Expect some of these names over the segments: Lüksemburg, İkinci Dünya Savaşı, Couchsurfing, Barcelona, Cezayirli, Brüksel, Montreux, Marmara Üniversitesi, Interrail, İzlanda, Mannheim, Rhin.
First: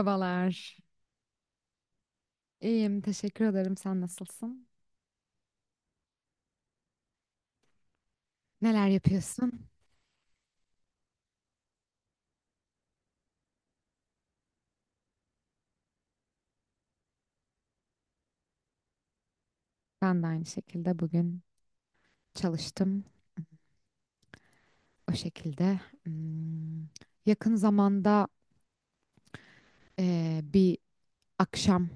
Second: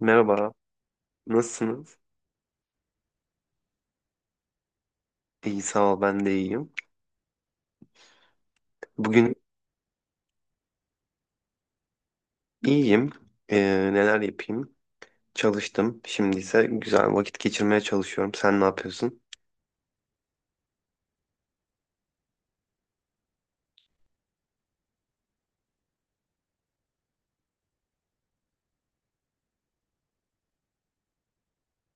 Merhaba, nasılsınız? İyiyim, teşekkür ederim. Sen nasılsın? İyi sağ ol, ben de iyiyim. Neler Bugün yapıyorsun? iyiyim. Neler yapayım? Çalıştım. Şimdi ise güzel vakit geçirmeye çalışıyorum. Sen ne yapıyorsun? Ben de aynı şekilde bugün çalıştım. O şekilde. Yakın zamanda bir akşam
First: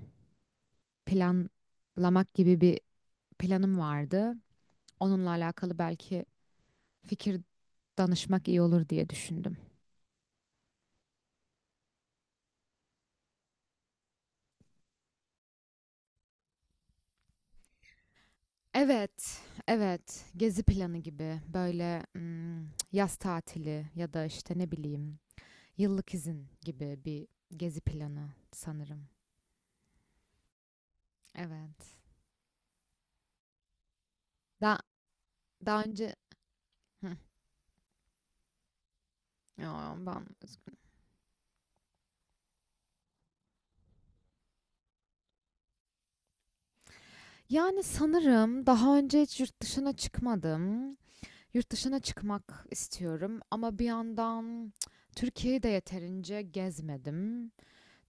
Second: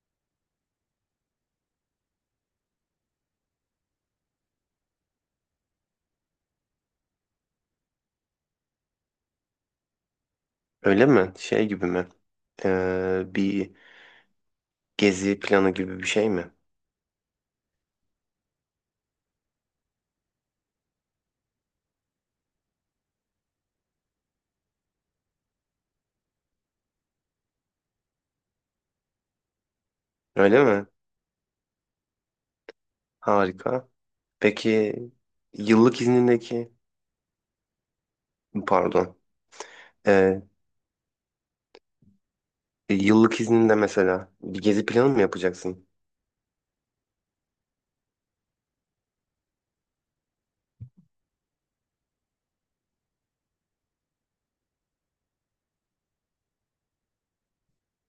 planlamak gibi bir planım vardı. Onunla alakalı belki fikir danışmak iyi olur diye düşündüm. Öyle mi? Şey gibi mi? Bir gezi planı gibi bir şey mi? Evet, evet. Gezi planı gibi böyle yaz tatili ya da işte ne bileyim, yıllık izin gibi bir gezi planı sanırım. Öyle mi? Evet. Harika. Daha, Peki daha yıllık önce iznindeki, Hı, pardon, ya ben Ee, yıllık izninde mesela bir gezi planı mı yapacaksın? yani sanırım daha önce hiç yurt dışına çıkmadım. Yurt dışına çıkmak istiyorum ama bir yandan Türkiye'yi de yeterince gezmedim.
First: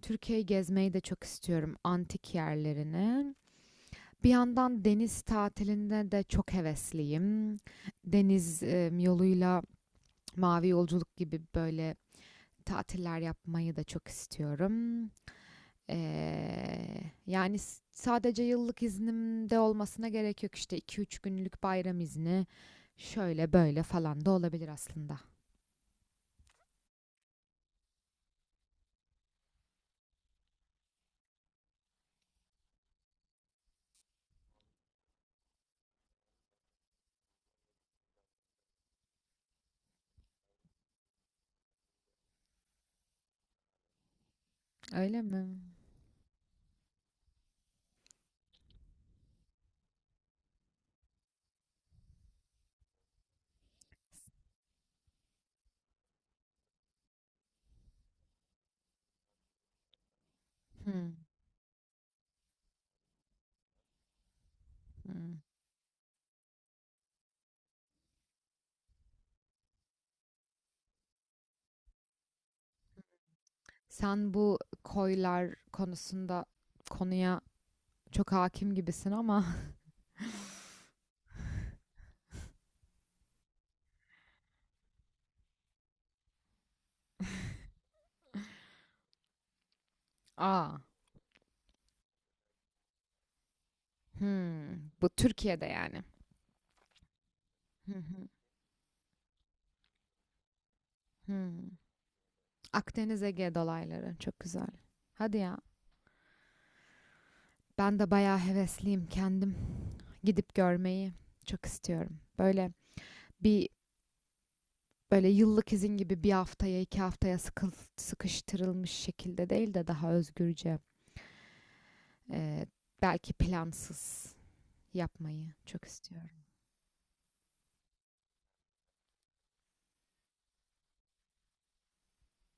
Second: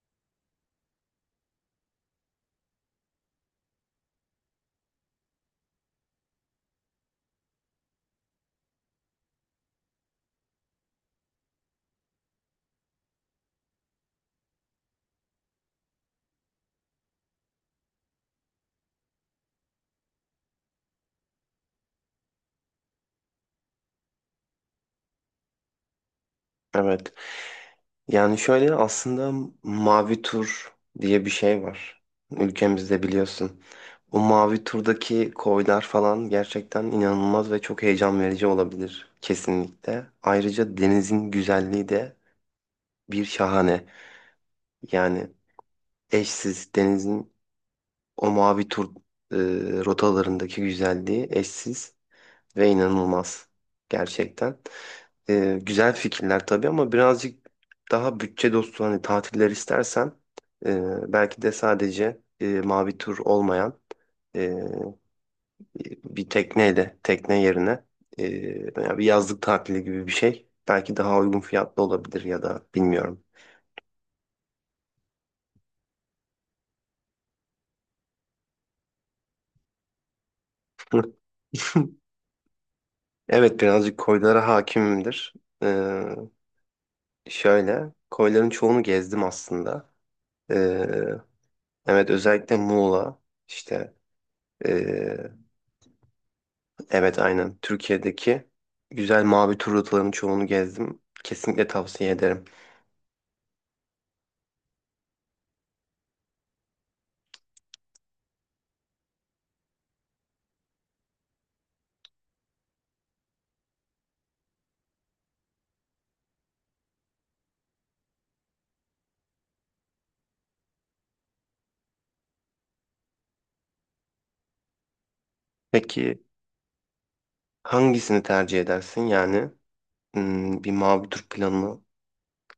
Türkiye'yi gezmeyi de çok istiyorum, antik yerlerini. Bir yandan deniz tatiline de çok hevesliyim. Deniz yoluyla Mavi Yolculuk gibi böyle tatiller yapmayı da çok istiyorum. Yani sadece yıllık iznimde olmasına gerek yok, işte 2-3 günlük bayram izni şöyle böyle falan da olabilir aslında. Evet. Yani şöyle aslında mavi tur diye bir şey var. Ülkemizde biliyorsun. O mavi turdaki koylar falan gerçekten inanılmaz ve çok heyecan verici olabilir kesinlikle. Ayrıca denizin güzelliği de bir şahane. Öyle Yani mi? eşsiz denizin o mavi tur e, rotalarındaki güzelliği eşsiz ve inanılmaz gerçekten. Güzel fikirler tabii ama birazcık daha bütçe dostu hani tatiller istersen Hmm, belki de sadece mavi tur olmayan e, hmm. bir tekneyle tekne yerine e, yani bir yazlık tatili gibi bir şey belki daha uygun fiyatlı olabilir ya da bilmiyorum. Sen bu koylar konuya çok hakim gibisin ama. Evet birazcık koylara hakimimdir. Ee, şöyle koyların çoğunu gezdim aslında. Aa, Ee, evet özellikle Muğla işte bu e, Türkiye'de yani. Evet aynen. Hı hı, Türkiye'deki güzel mavi tur rotalarının çoğunu gezdim. Kesinlikle hmm. tavsiye ederim. Akdeniz Ege dolayları çok güzel. Hadi ya. Ben de bayağı hevesliyim. Kendim gidip görmeyi çok istiyorum. Bir böyle yıllık izin gibi, bir haftaya 2 haftaya sıkıştırılmış şekilde değil de daha özgürce, e, belki plansız yapmayı çok Peki istiyorum. hangisini tercih edersin? Yani hmm, bir mavi tur planı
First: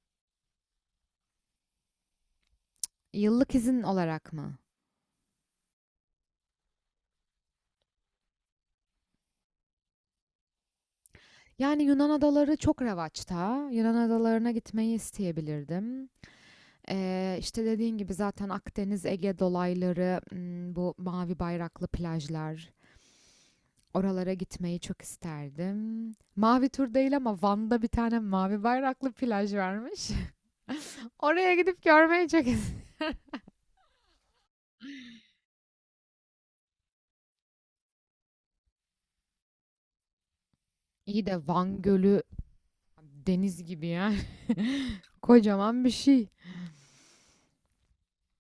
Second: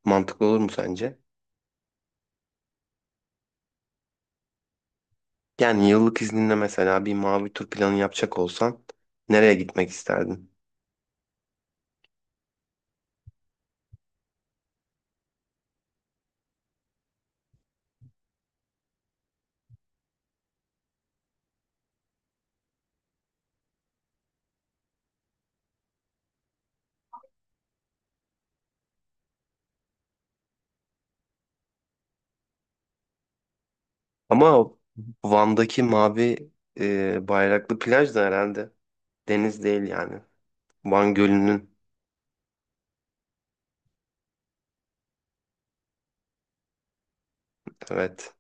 mantıklı olur mu sence? Yıllık izin olarak mı? Yani yıllık izninle mesela bir mavi tur planı yapacak olsan nereye gitmek isterdin? Yani Yunan adaları çok revaçta. Yunan adalarına gitmeyi isteyebilirdim. İşte dediğin gibi zaten Akdeniz, Ege dolayları, bu mavi bayraklı plajlar, oralara gitmeyi çok isterdim. Mavi tur değil ama Van'da bir tane mavi bayraklı plaj varmış. Oraya gidip görmeyi çok isterdim. Ama o Van'daki mavi bayraklı plaj da herhalde deniz değil yani. Van İyi de Gölü'nün Van Gölü deniz gibi yani. Kocaman bir şey. evet.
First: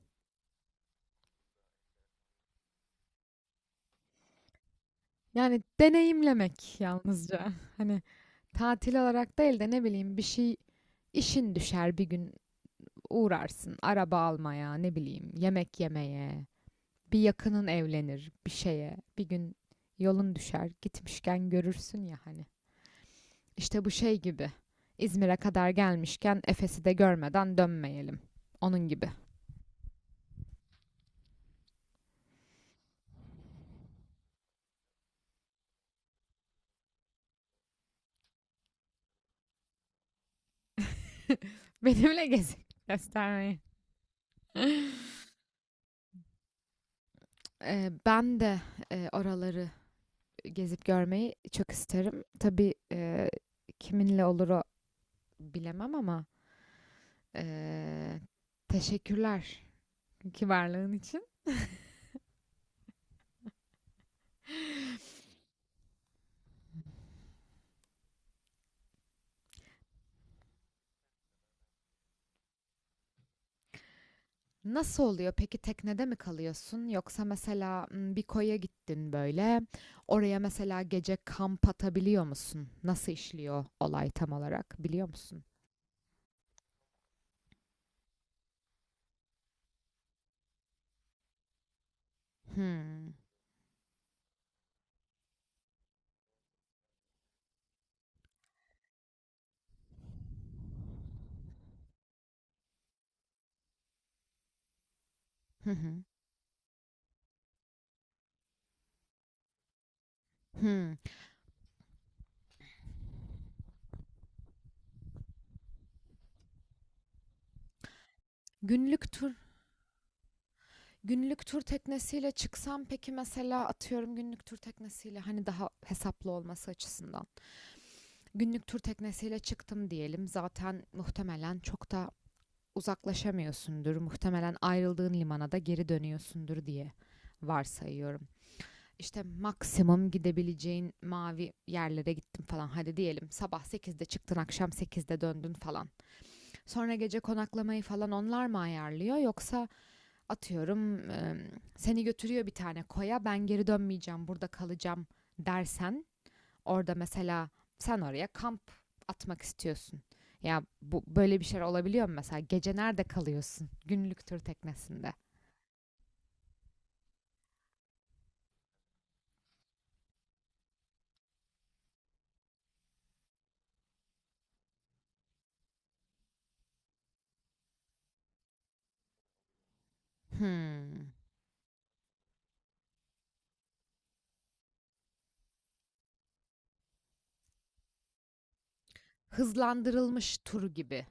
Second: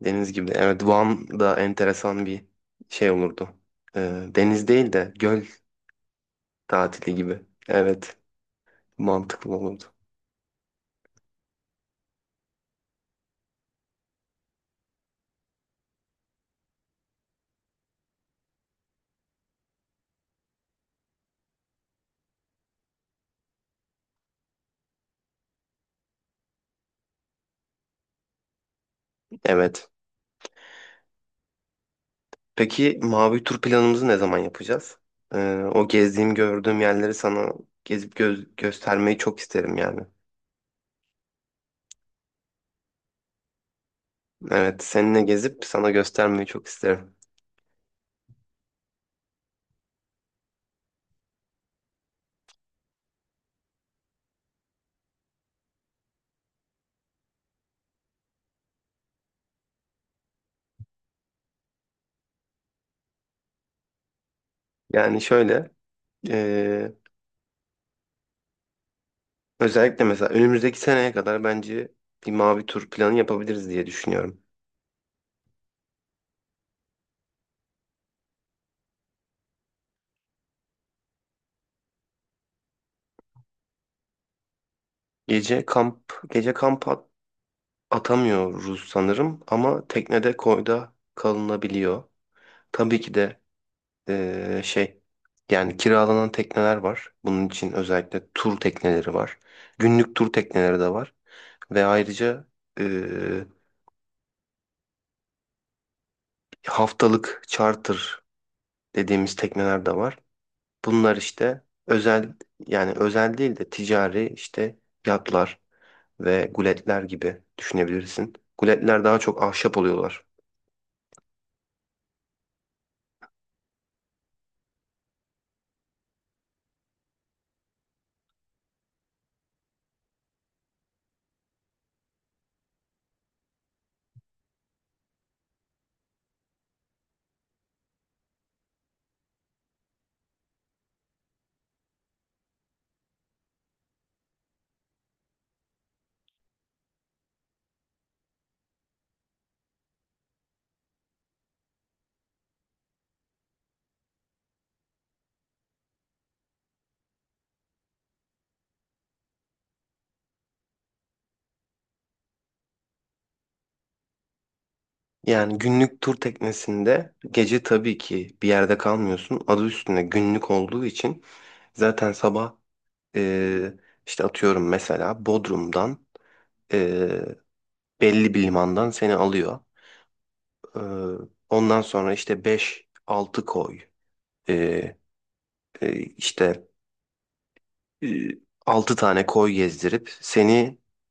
Deniz gibi. Evet, Van da enteresan bir şey olurdu. Deniz değil de göl Yani deneyimlemek tatili gibi. yalnızca. Hani Evet, tatil olarak mantıklı değil de, ne olurdu. bileyim, bir şey, işin düşer bir gün uğrarsın. Araba almaya, ne bileyim, yemek yemeye. Bir yakının evlenir bir şeye. Bir gün yolun düşer, gitmişken görürsün ya hani. İşte bu şey gibi. İzmir'e kadar gelmişken Efes'i de görmeden dönmeyelim. Onun gibi. Evet. Peki mavi tur planımızı ne zaman yapacağız? Ee, o gezdiğim, gördüğüm yerleri sana gezip göz göstermeyi çok isterim yani. Benimle gezip göstermeyi. Evet, seninle gezip sana göstermeyi çok isterim. Ben de oraları gezip görmeyi çok isterim. Tabii, kiminle olur o bilemem ama e, teşekkürler ki varlığın için. Yani şöyle, ee, özellikle mesela önümüzdeki seneye kadar bence bir mavi tur planı yapabiliriz diye düşünüyorum. Nasıl oluyor? Peki teknede mi kalıyorsun? Yoksa mesela bir koya gittin böyle. Oraya mesela gece kamp atabiliyor musun? Nasıl işliyor olay, tam olarak biliyor musun? Gece kamp, gece kamp at- atamıyoruz sanırım ama teknede koyda kalınabiliyor. Tabii Hmm. ki de şey yani kiralanan tekneler var. Bunun için özellikle tur tekneleri var. Günlük tur tekneleri de var. Ve ayrıca eee, Hı hı. haftalık charter dediğimiz tekneler de var. Hmm. Bunlar işte özel yani özel değil de ticari işte yatlar ve guletler gibi düşünebilirsin. Guletler Günlük daha tur, çok ahşap oluyorlar. günlük tur teknesiyle çıksam, peki mesela, atıyorum günlük tur teknesiyle, hani daha hesaplı olması açısından. Günlük tur teknesiyle çıktım diyelim. Zaten muhtemelen çok da uzaklaşamıyorsundur. Muhtemelen ayrıldığın limana da geri dönüyorsundur diye varsayıyorum. İşte maksimum gidebileceğin mavi yerlere gittim falan. Hadi diyelim, sabah 8'de çıktın, akşam 8'de döndün falan. Sonra gece konaklamayı falan onlar mı ayarlıyor, yoksa atıyorum seni götürüyor bir tane koya, ben geri dönmeyeceğim, burada kalacağım dersen, orada mesela sen oraya kamp atmak istiyorsun. Ya bu böyle bir şey olabiliyor mu mesela? Gece nerede kalıyorsun? Günlük tur teknesinde. Yani günlük tur teknesinde gece tabii ki bir yerde kalmıyorsun. Adı üstünde günlük olduğu için zaten sabah e, işte atıyorum mesela Bodrum'dan belli bir limandan seni alıyor. Ee, Hmm. ondan sonra işte beş-altı koy ee, e, işte e, 6 tane koy gezdirip Hızlandırılmış tur seni gibi.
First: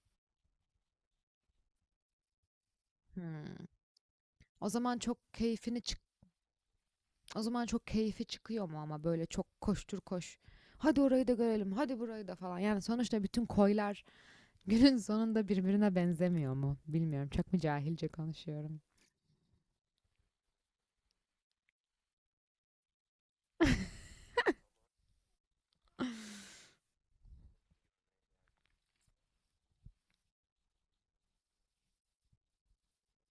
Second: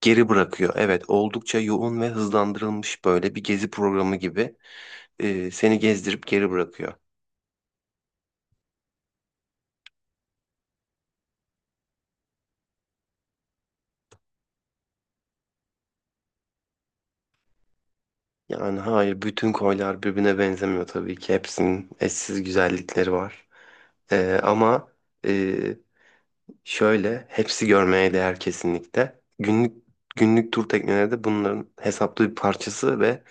geri bırakıyor. Evet oldukça yoğun ve hızlandırılmış böyle bir Hmm. gezi programı gibi O zaman çok seni keyfini çık gezdirip geri bırakıyor. o zaman çok keyfi çıkıyor mu ama, böyle çok koştur koş? Hadi orayı da görelim, hadi burayı da falan. Yani sonuçta bütün koylar günün sonunda birbirine benzemiyor mu? Bilmiyorum. Çok mu cahilce Yani konuşuyorum? hayır bütün koylar birbirine benzemiyor tabii ki hepsinin eşsiz güzellikleri var. Ee, ama e, Şöyle, hepsi görmeye değer kesinlikle. Günlük tur tekneleri de bunların hesaplı bir parçası ve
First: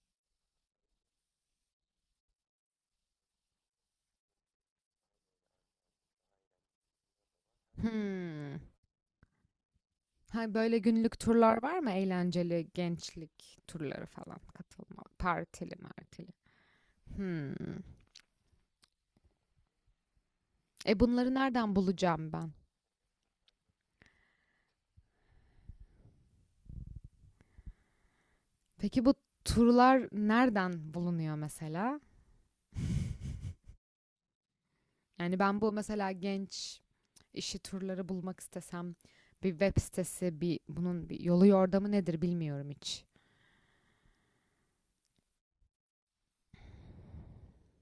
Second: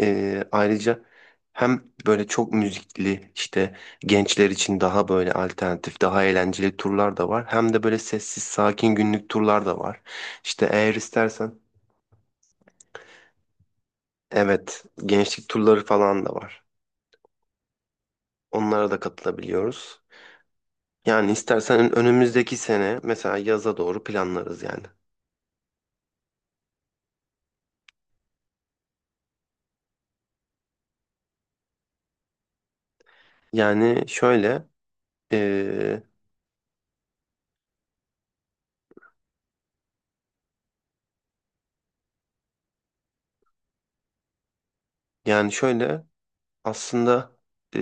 ayrıca hem böyle çok müzikli işte gençler için daha böyle alternatif, daha eğlenceli turlar da var. Hem de böyle sessiz, Hmm. sakin günlük turlar da var. Ha, İşte böyle eğer günlük istersen turlar var mı? Eğlenceli gençlik turları falan, evet, katılma. gençlik Partili turları falan martili. da var. Hmm. Onlara da katılabiliyoruz. E Yani bunları nereden istersen bulacağım ben? önümüzdeki sene mesela yaza doğru planlarız yani. Peki bu turlar nereden bulunuyor mesela? Yani şöyle Yani ben bu e, mesela genç işi turları bulmak istesem, bir web sitesi, bunun bir yolu yordamı nedir bilmiyorum hiç. Yani şöyle aslında e,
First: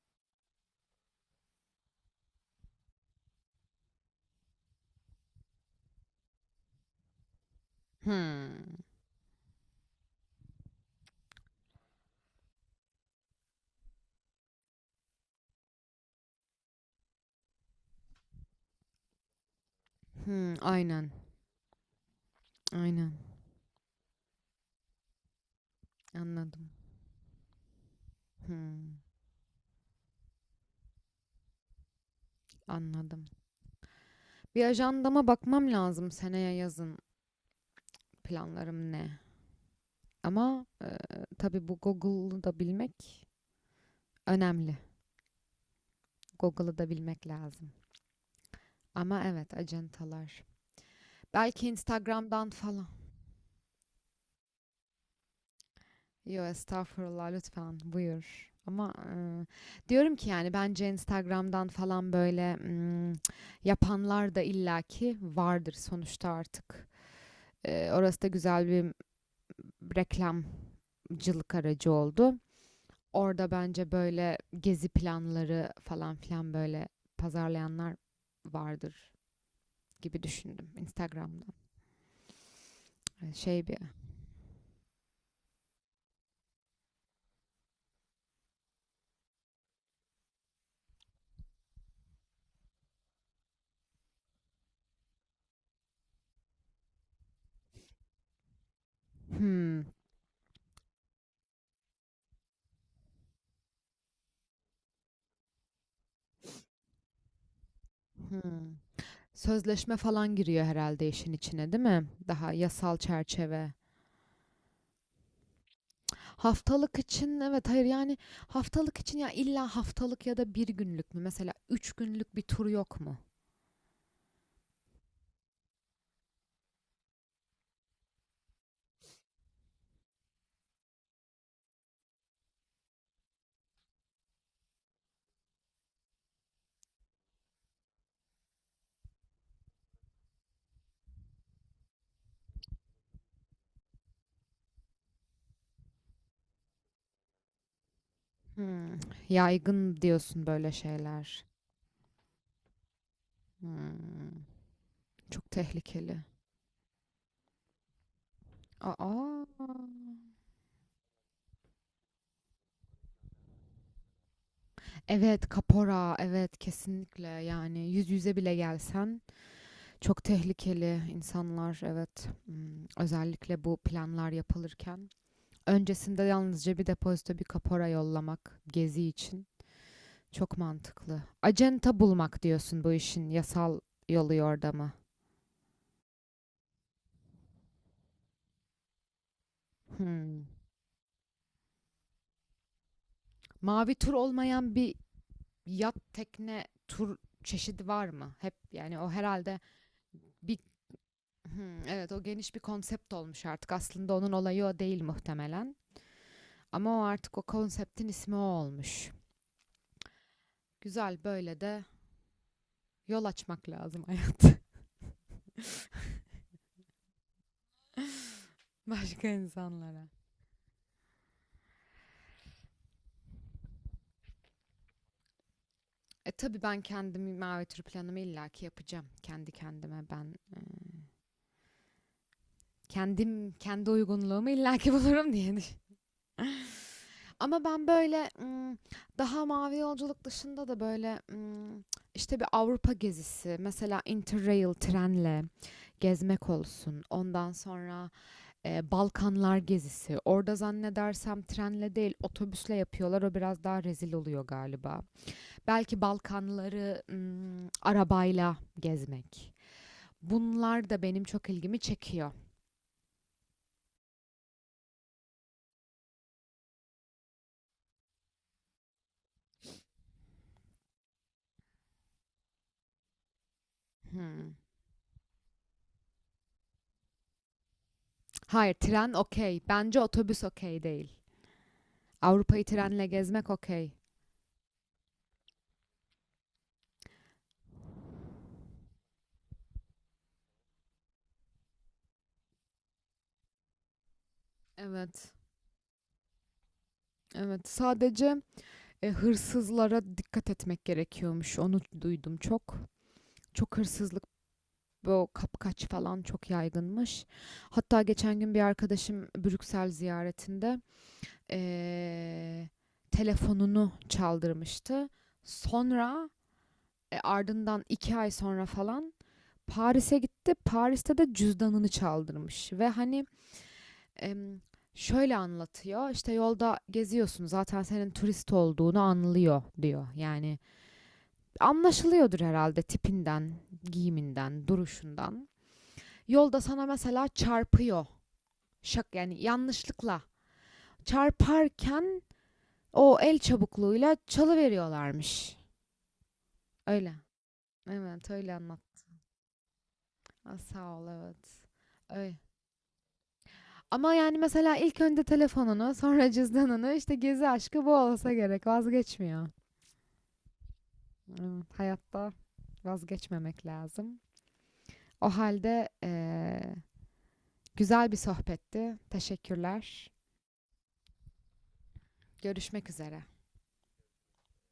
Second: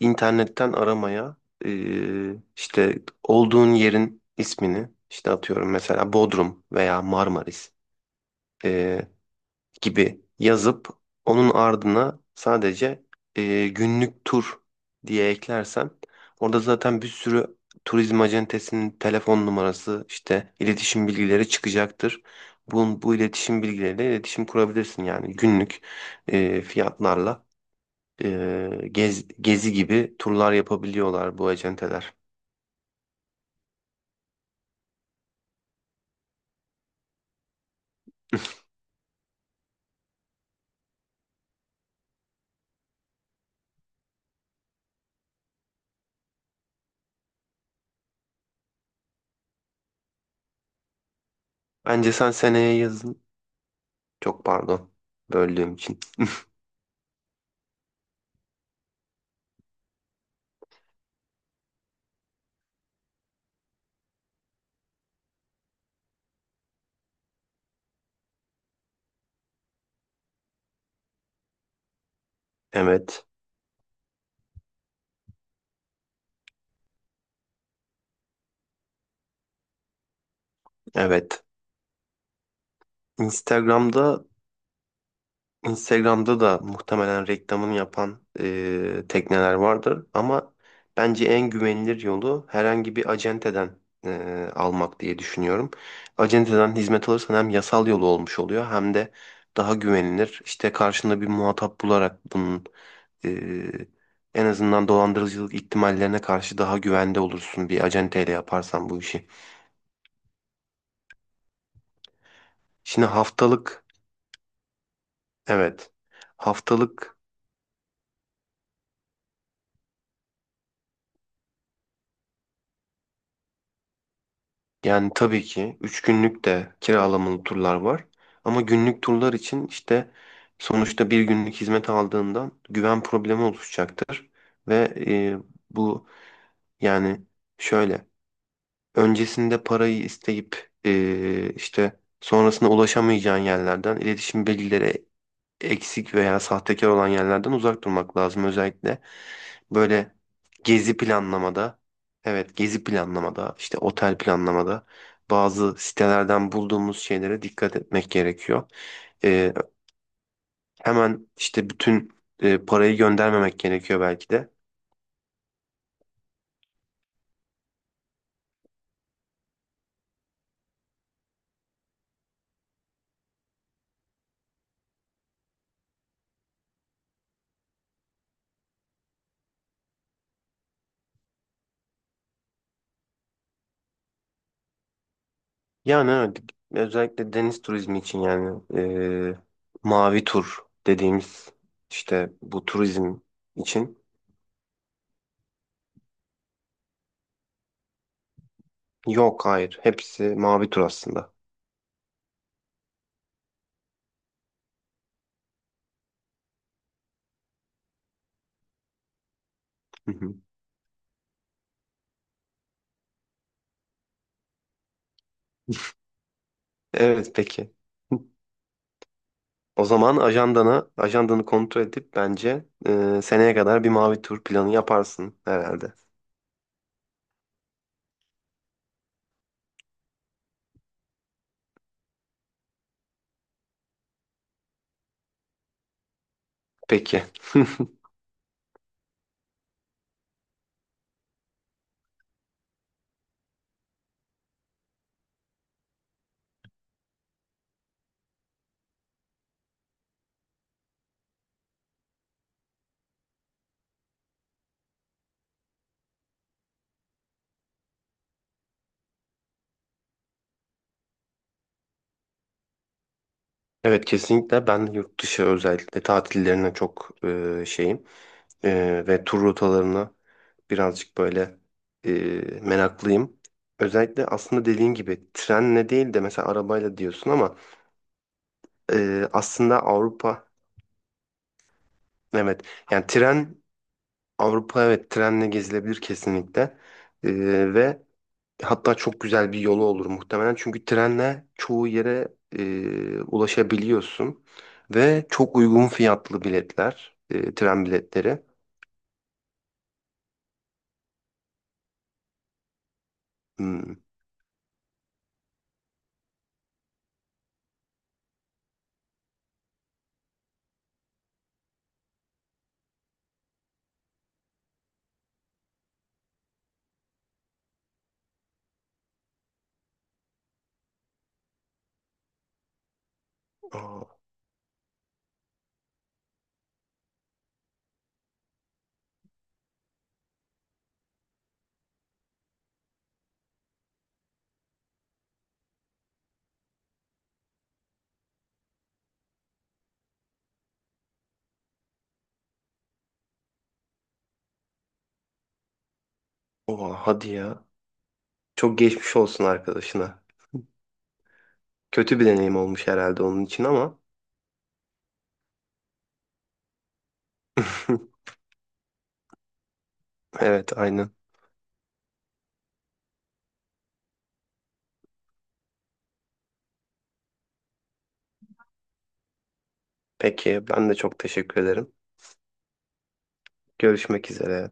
internetten aramaya işte olduğun yerin ismini işte atıyorum mesela Bodrum veya Marmaris e, gibi yazıp onun ardına sadece günlük tur diye eklersem orada zaten bir sürü turizm acentesinin telefon numarası işte Hmm, iletişim aynen. bilgileri çıkacaktır. Bu, Aynen. bu iletişim bilgileriyle iletişim kurabilirsin yani günlük Anladım. fiyatlarla. Hmm, Gezi gibi turlar yapabiliyorlar bu acenteler. anladım. Bir ajandama bakmam lazım, seneye yazın planlarım ne? Ama tabii, bu Google'u da bilmek önemli. Google'ı da bilmek lazım. Ama evet, acentalar. Belki Bence sen Instagram'dan seneye falan. yazın. Çok pardon. Böldüğüm için. Yo, estağfurullah, lütfen buyur. Ama diyorum ki, yani bence Instagram'dan falan böyle yapanlar da illaki vardır sonuçta artık. Orası da güzel bir reklamcılık aracı oldu. Evet. Orada bence böyle gezi planları falan filan böyle pazarlayanlar vardır gibi düşündüm, Evet. Instagram'da. Şey bir Instagram'da Instagram'da da muhtemelen reklamını yapan tekneler vardır ama bence en güvenilir yolu herhangi bir acenteden almak diye düşünüyorum. Acenteden hizmet alırsan hem yasal yolu olmuş oluyor hem de daha Hmm, güvenilir. İşte karşında bir muhatap bularak bunun Ee, en azından dolandırıcılık ihtimallerine karşı daha güvende olursun bir acenteyle hmm. yaparsan bu işi. Sözleşme falan giriyor herhalde işin içine, değil mi? Daha yasal Şimdi çerçeve. haftalık evet Haftalık haftalık için evet, hayır yani, haftalık için, ya illa haftalık ya da bir günlük mü? Mesela üç günlük bir tur yok mu? Yani tabii ki 3 günlük de kiralamalı turlar var. Ama günlük turlar için işte sonuçta bir günlük hizmet aldığından güven problemi oluşacaktır. Ve e, bu Yani şöyle öncesinde parayı isteyip işte sonrasında ulaşamayacağın yerlerden iletişim bilgileri eksik veya sahtekar olan yerlerden uzak durmak lazım. Özellikle Yaygın böyle diyorsun böyle gezi şeyler. planlamada, evet gezi planlamada, işte otel Hmm, planlamada çok bazı tehlikeli. sitelerden bulduğumuz şeylere dikkat etmek gerekiyor. Aa. Ee, hemen işte bütün parayı göndermemek gerekiyor belki de. Evet, kapora, evet, kesinlikle, yani yüz yüze bile gelsen çok tehlikeli insanlar, evet. Hmm, özellikle bu planlar yapılırken öncesinde yalnızca bir depozito, bir kapora yollamak gezi için çok mantıklı. Acenta bulmak diyorsun, bu işin yasal yolu yordamı. Yani evet, özellikle deniz turizmi için yani mavi Hmm. tur dediğimiz işte bu turizm Mavi için tur olmayan bir yat, tekne tur çeşidi var mı? Hep yani, o yok herhalde hayır hepsi bir. mavi tur aslında. Hmm, evet, o geniş bir konsept olmuş artık. Aslında onun olayı o değil muhtemelen. Ama o artık o konseptin ismi o olmuş. Hı hı. Güzel, böyle de yol açmak lazım Evet peki. başka O insanlara. zaman ajandanı kontrol edip bence seneye kadar bir mavi tur planı yaparsın herhalde. Tabii ben kendimi mavi tür planımı illaki yapacağım. Kendi kendime ben, e, kendi uygunluğumu illaki bulurum diye düşün- Peki. Ama ben böyle daha mavi yolculuk dışında da böyle işte bir Avrupa gezisi, mesela Interrail, trenle gezmek olsun, ondan sonra, Balkanlar gezisi. Orada zannedersem trenle değil, otobüsle yapıyorlar. O biraz daha rezil oluyor galiba. Belki Balkanları, arabayla gezmek. Bunlar da benim çok ilgimi çekiyor. Evet kesinlikle ben yurt dışı özellikle tatillerine çok şeyim. Ve tur rotalarına birazcık böyle e, meraklıyım. Özellikle Hımm. aslında dediğin gibi trenle değil de mesela arabayla diyorsun ama Hayır, tren e, okay. aslında Bence otobüs Avrupa okay değil. evet Avrupa'yı trenle yani gezmek tren okay. Avrupa evet trenle gezilebilir kesinlikle. Ve hatta çok güzel bir yolu olur muhtemelen çünkü trenle çoğu yere ulaşabiliyorsun ve Evet, çok uygun fiyatlı biletler, evet. tren Sadece, biletleri. Hırsızlara dikkat etmek gerekiyormuş. Onu duydum çok. Çok Hmm. hırsızlık, bu kapkaç falan çok yaygınmış. Hatta geçen gün bir arkadaşım Brüksel ziyaretinde eee, telefonunu çaldırmıştı. Sonra, ardından 2 ay sonra falan Paris'e gitti. Paris'te de cüzdanını çaldırmış ve hani, Aa, em, şöyle anlatıyor: işte yolda geziyorsun, zaten senin turist olduğunu anlıyor diyor. Yani anlaşılıyordur herhalde tipinden, giyiminden, duruşundan. Yolda sana mesela çarpıyor şak, yani yanlışlıkla çarparken, o el çabukluğuyla çalıveriyorlarmış. oha, Öyle. hadi ya, Evet, öyle çok anlat. geçmiş olsun arkadaşına. Ha, sağ ol, evet. Kötü bir Öyle. deneyim olmuş herhalde onun için ama Ama yani mesela ilk önce telefonunu, sonra cüzdanını, işte gezi aşkı bu olsa gerek, vazgeçmiyor. evet aynen. Evet, hayatta vazgeçmemek lazım. O halde, güzel bir sohbetti. Teşekkürler. Peki ben de çok teşekkür ederim. Görüşmek üzere. Görüşmek üzere.